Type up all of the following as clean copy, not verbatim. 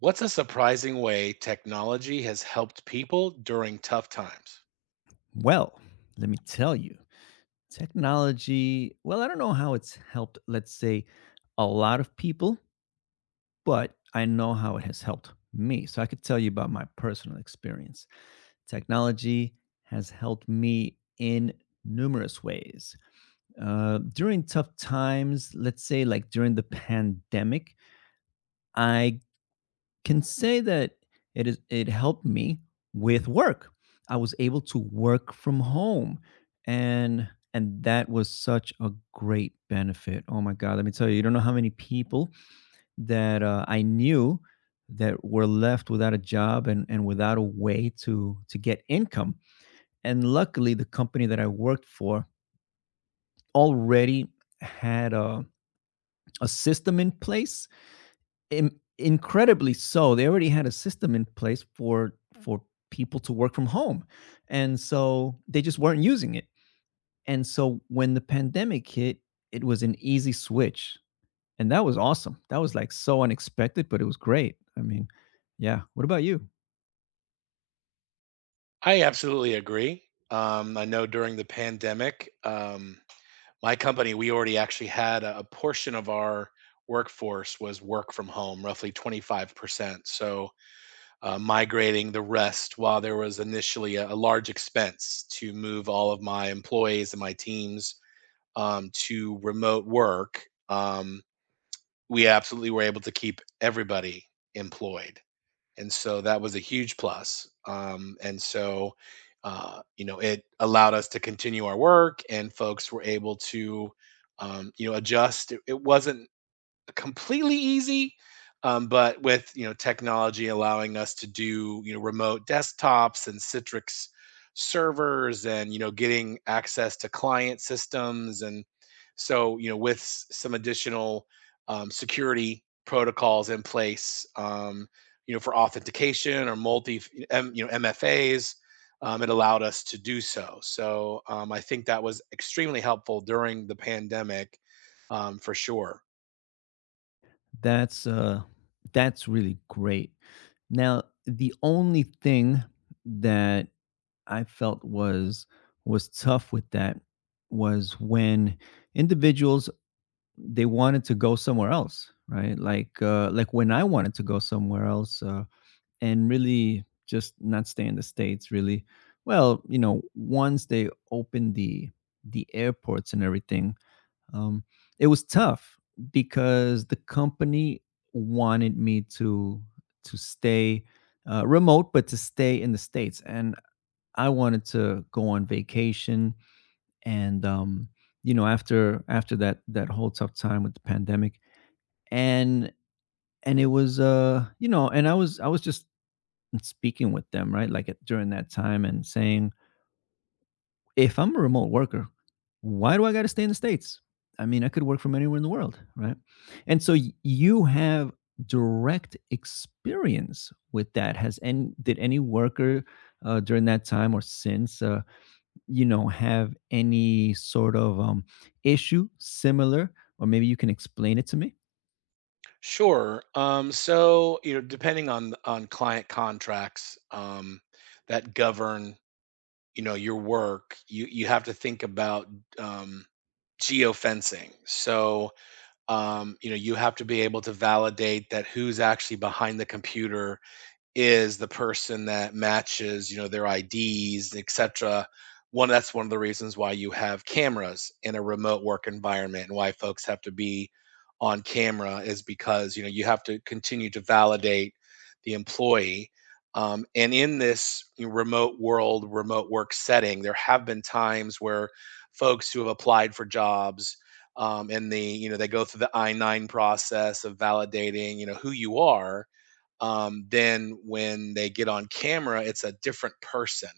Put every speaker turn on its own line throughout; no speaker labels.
What's a surprising way technology has helped people during tough times?
Well, let me tell you, technology, well, I don't know how it's helped, let's say, a lot of people, but I know how it has helped me. So I could tell you about my personal experience. Technology has helped me in numerous ways. During tough times, let's say like during the pandemic, I can say that it helped me with work. I was able to work from home and that was such a great benefit. Oh my god, let me tell you, you don't know how many people that I knew that were left without a job and without a way to get income. And luckily the company that I worked for already had a system in place in incredibly so, they already had a system in place for people to work from home, and so they just weren't using it. And so when the pandemic hit, it was an easy switch, and that was awesome. That was like so unexpected, but it was great. I mean, yeah. What about you?
I absolutely agree. I know during the pandemic, my company, we already actually had a portion of our workforce was work from home, roughly 25%. So migrating the rest, while there was initially a large expense to move all of my employees and my teams, to remote work, um, we absolutely were able to keep everybody employed, and so that was a huge plus. And so, you know, it allowed us to continue our work, and folks were able to, you know, adjust. It wasn't completely easy, but with you know technology allowing us to do you know remote desktops and Citrix servers and you know getting access to client systems. And so you know with some additional security protocols in place, you know, for authentication or multi M, you know, mfas, it allowed us to do so. So I think that was extremely helpful during the pandemic, for sure.
That's that's really great. Now, the only thing that I felt was tough with that was when individuals they wanted to go somewhere else, right? Like when I wanted to go somewhere else and really just not stay in the states. Really, well, you know, once they opened the airports and everything, um, it was tough because the company wanted me to stay remote, but to stay in the states, and I wanted to go on vacation and you know, after that whole tough time with the pandemic and and it was you know, and I was just speaking with them, right? Like during that time, and saying if I'm a remote worker, why do I got to stay in the states? I mean, I could work from anywhere in the world, right? And so you have direct experience with that. Has And did any worker during that time or since you know, have any sort of issue similar, or maybe you can explain it to me?
Sure. So, you know, depending on client contracts that govern, you know, your work, you have to think about, um, geofencing. So, you know, you have to be able to validate that who's actually behind the computer is the person that matches, you know, their IDs, cetera. One that's one of the reasons why you have cameras in a remote work environment and why folks have to be on camera is because, you know, you have to continue to validate the employee. And in this remote world, remote work setting, there have been times where folks who have applied for jobs, and the you know they go through the I nine process of validating you know who you are, then when they get on camera, it's a different person.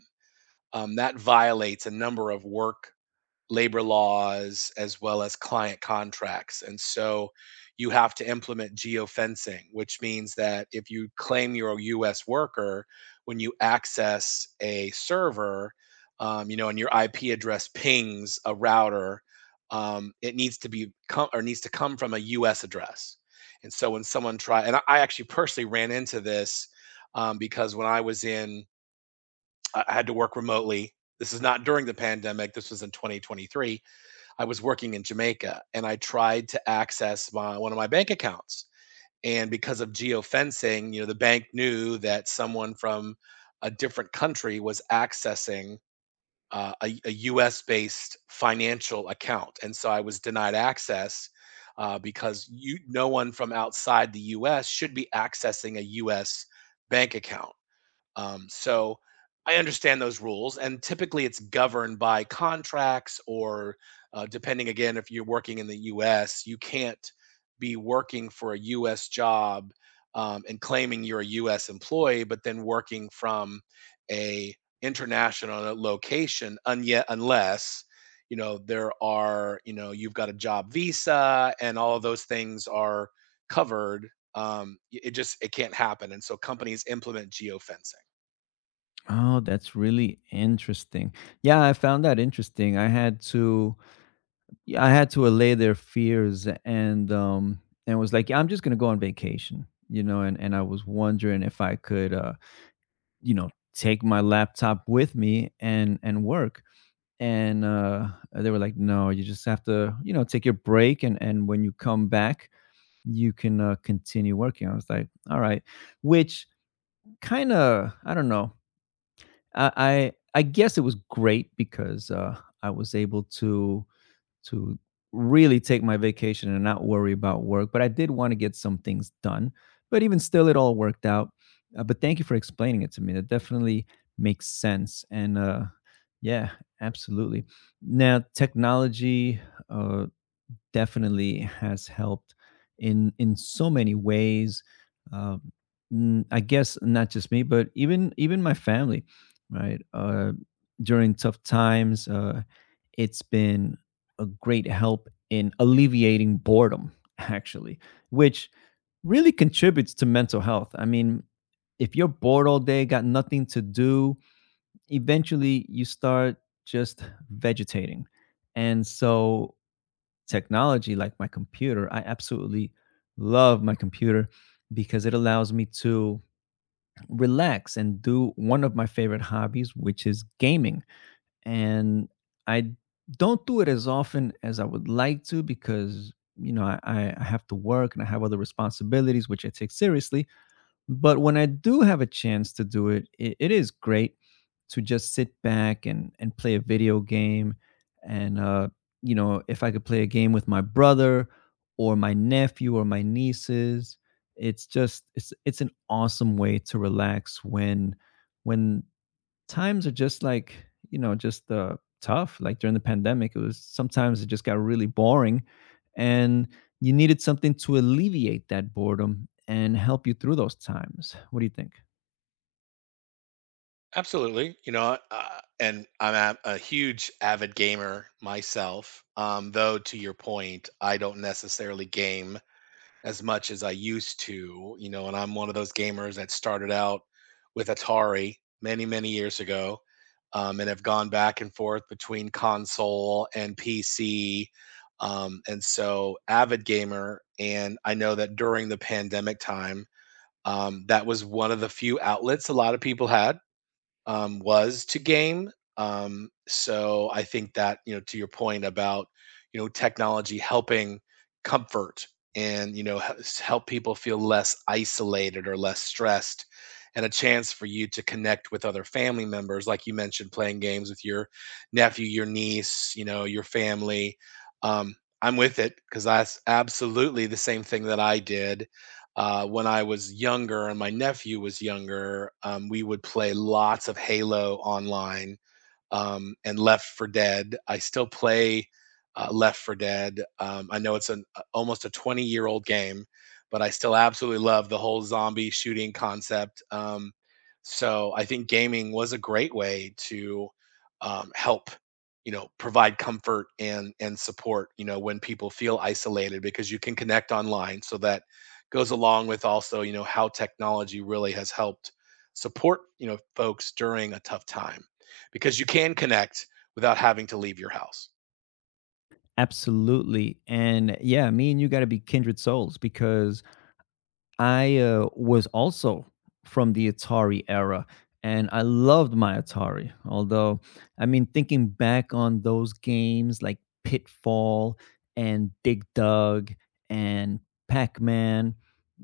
That violates a number of work labor laws as well as client contracts. And so you have to implement geofencing, which means that if you claim you're a US worker, when you access a server, you know, and your IP address pings a router, it needs to come from a US address. And so when someone try, and I actually personally ran into this, because when I was in, I had to work remotely. This is not during the pandemic. This was in 2023. I was working in Jamaica and I tried to access my one of my bank accounts. And because of geofencing, you know, the bank knew that someone from a different country was accessing US based financial account. And so I was denied access because no one from outside the US should be accessing a US bank account. So I understand those rules, and typically it's governed by contracts, or depending again, if you're working in the U.S., you can't be working for a U.S. job, and claiming you're a U.S. employee, but then working from a international location, un- yet unless you know there are you know you've got a job visa and all of those things are covered. It just it can't happen, and so companies implement geofencing.
Oh, that's really interesting. Yeah, I found that interesting. I had to Yeah, I had to allay their fears, and was like, "Yeah, I'm just going to go on vacation." You know, and I was wondering if I could, you know, take my laptop with me and work. And they were like, "No, you just have to, you know, take your break and when you come back, you can, continue working." I was like, "All right." Which kind of, I don't know, I I I guess it was great because, I was able to really take my vacation and not worry about work, but I did wanna get some things done. But even still, it all worked out. But thank you for explaining it to me. That definitely makes sense, and, yeah, absolutely. Now technology, uh definitely has helped in so many ways. Um, I guess not just me, but even my family, right? During tough times, it's been a great help in alleviating boredom, actually, which really contributes to mental health. I mean, if you're bored all day, got nothing to do, eventually you start just vegetating. And so technology like my computer. I absolutely love my computer because it allows me to relax and do one of my favorite hobbies, which is gaming. And I don't do it as often as I would like to because, you know, I have to work and I have other responsibilities, which I take seriously. But when I do have a chance to do it, it is great to just sit back and play a video game. And you know, if I could play a game with my brother or my nephew or my nieces, it's just it's an awesome way to relax when when times are just like, you know, just tough. Like during the pandemic, it was sometimes, it just got really boring, and you needed something to alleviate that boredom and help you through those times. What do you think?
Absolutely. You know, and I'm a huge avid gamer myself. Though to your point, I don't necessarily game as much as I used to, you know, and I'm one of those gamers that started out with Atari many, many years ago, and have gone back and forth between console and PC. And so, avid gamer, and I know that during the pandemic time, that was one of the few outlets a lot of people had, was to game. So I think that, you know, to your point about you know technology helping comfort and you know help people feel less isolated or less stressed, and a chance for you to connect with other family members, like you mentioned, playing games with your nephew, your niece, you know, your family. Um, I'm with it, because that's absolutely the same thing that I did when I was younger and my nephew was younger. We would play lots of Halo online, and Left for Dead. I still play Left for Dead. I know it's an almost a 20-year-old game, but I still absolutely love the whole zombie shooting concept. So I think gaming was a great way to, help, you know, provide comfort and support. You know, when people feel isolated, because you can connect online. So that goes along with also, you know, how technology really has helped support, you know, folks during a tough time, because you can connect without having to leave your house.
Absolutely. And yeah, me and you got to be kindred souls, because I, was also from the Atari era, and I loved my Atari. Although, I mean, thinking back on those games like Pitfall and Dig Dug and Pac Man.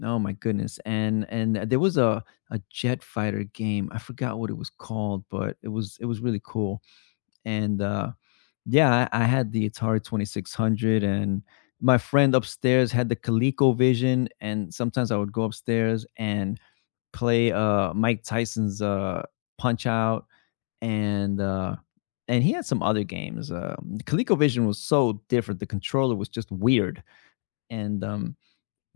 Oh my goodness. And there was a jet fighter game. I forgot what it was called, but it was really cool. And yeah, I had the Atari 2600, and my friend upstairs had the ColecoVision, and sometimes I would go upstairs and play, Mike Tyson's, Punch-Out! And, uh and he had some other games, ColecoVision was so different, the controller was just weird, and,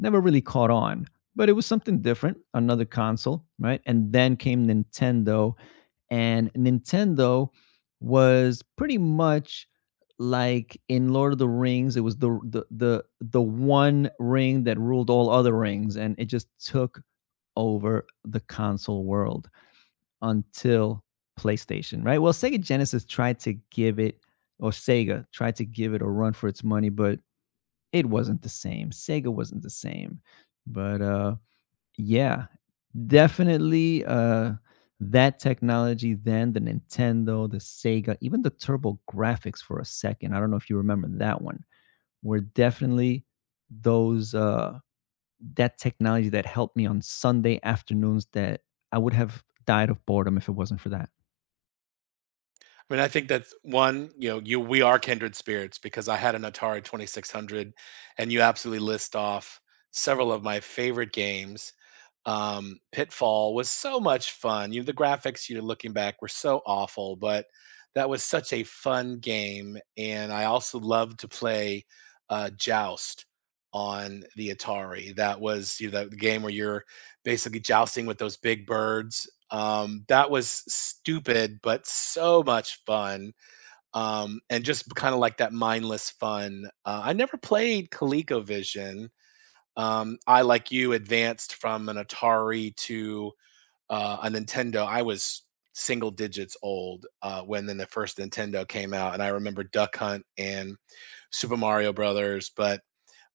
never really caught on, but it was something different, another console, right? And then came Nintendo, and Nintendo was pretty much like in Lord of the Rings, it was the one ring that ruled all other rings, and it just took over the console world until PlayStation, right? Well, Sega Genesis tried to give it, or Sega tried to give it a run for its money, but it wasn't the same. Sega wasn't the same. But yeah, definitely, that technology then, the Nintendo, the Sega, even the Turbo Graphics. For a second, I don't know if you remember that one, were definitely those, that technology that helped me on Sunday afternoons, that I would have died of boredom if it wasn't for that.
I mean, I think that's one, you know, you we are kindred spirits, because I had an Atari 2600 and you absolutely list off several of my favorite games. Pitfall was so much fun. You The graphics you're looking back were so awful, but that was such a fun game. And I also loved to play Joust on the Atari. That was, you know, the game where you're basically jousting with those big birds. That was stupid, but so much fun, and just kind of like that mindless fun. I never played ColecoVision. I, like you, advanced from an Atari to a Nintendo. I was single digits old when then the first Nintendo came out, and I remember Duck Hunt and Super Mario Brothers. But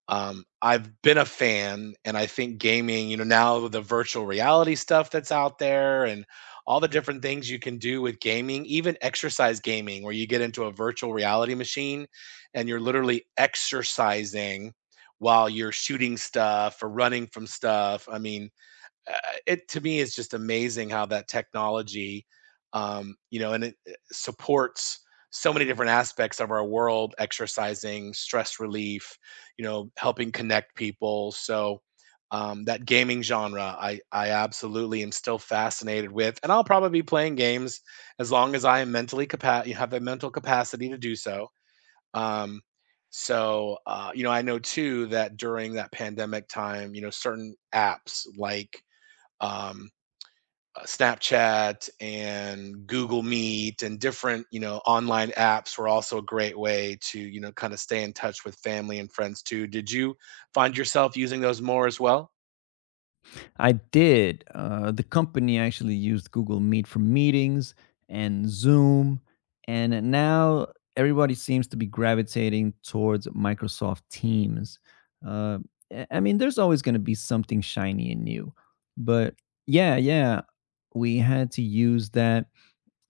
I've been a fan, and I think gaming, you know, now with the virtual reality stuff that's out there and all the different things you can do with gaming, even exercise gaming, where you get into a virtual reality machine and you're literally exercising while you're shooting stuff or running from stuff. I mean, uh, it to me is just amazing how that technology, you know, and it supports so many different aspects of our world: exercising, stress relief, you know, helping connect people. So, that gaming genre, I absolutely am still fascinated with, and I'll probably be playing games as long as I am you have the mental capacity to do so. Um, so you know, I know too that during that pandemic time, you know, certain apps like, um, Snapchat and Google Meet and different, you know, online apps were also a great way to, you know, kind of stay in touch with family and friends too. Did you find yourself using those more as well?
I did. The company actually used Google Meet for meetings and Zoom, and now everybody seems to be gravitating towards Microsoft Teams. Uh, I mean, there's always going to be something shiny and new, but yeah, yeah, we had to use that,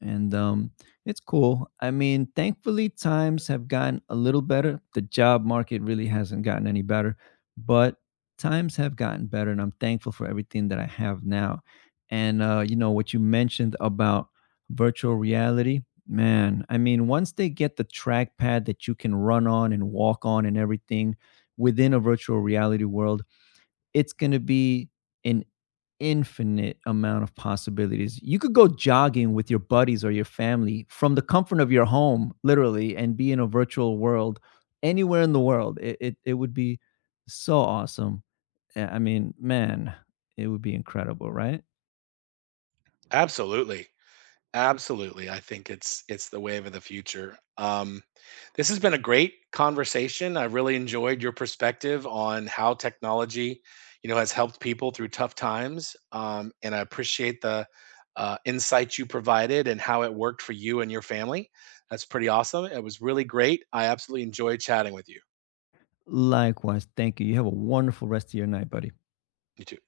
and it's cool. I mean, thankfully, times have gotten a little better. The job market really hasn't gotten any better, but times have gotten better, and I'm thankful for everything that I have now. And you know what you mentioned about virtual reality, man. I mean, once they get the trackpad that you can run on and walk on and everything within a virtual reality world, it's going to be an infinite amount of possibilities. You could go jogging with your buddies or your family from the comfort of your home, literally, and be in a virtual world anywhere in the world. It would be so awesome. I mean, man, it would be incredible, right?
Absolutely. Absolutely. I think it's the wave of the future. This has been a great conversation. I really enjoyed your perspective on how technology, you know, has helped people through tough times. And I appreciate the insight you provided and how it worked for you and your family. That's pretty awesome. It was really great. I absolutely enjoyed chatting with you.
Likewise, thank you. You have a wonderful rest of your night, buddy.
You too.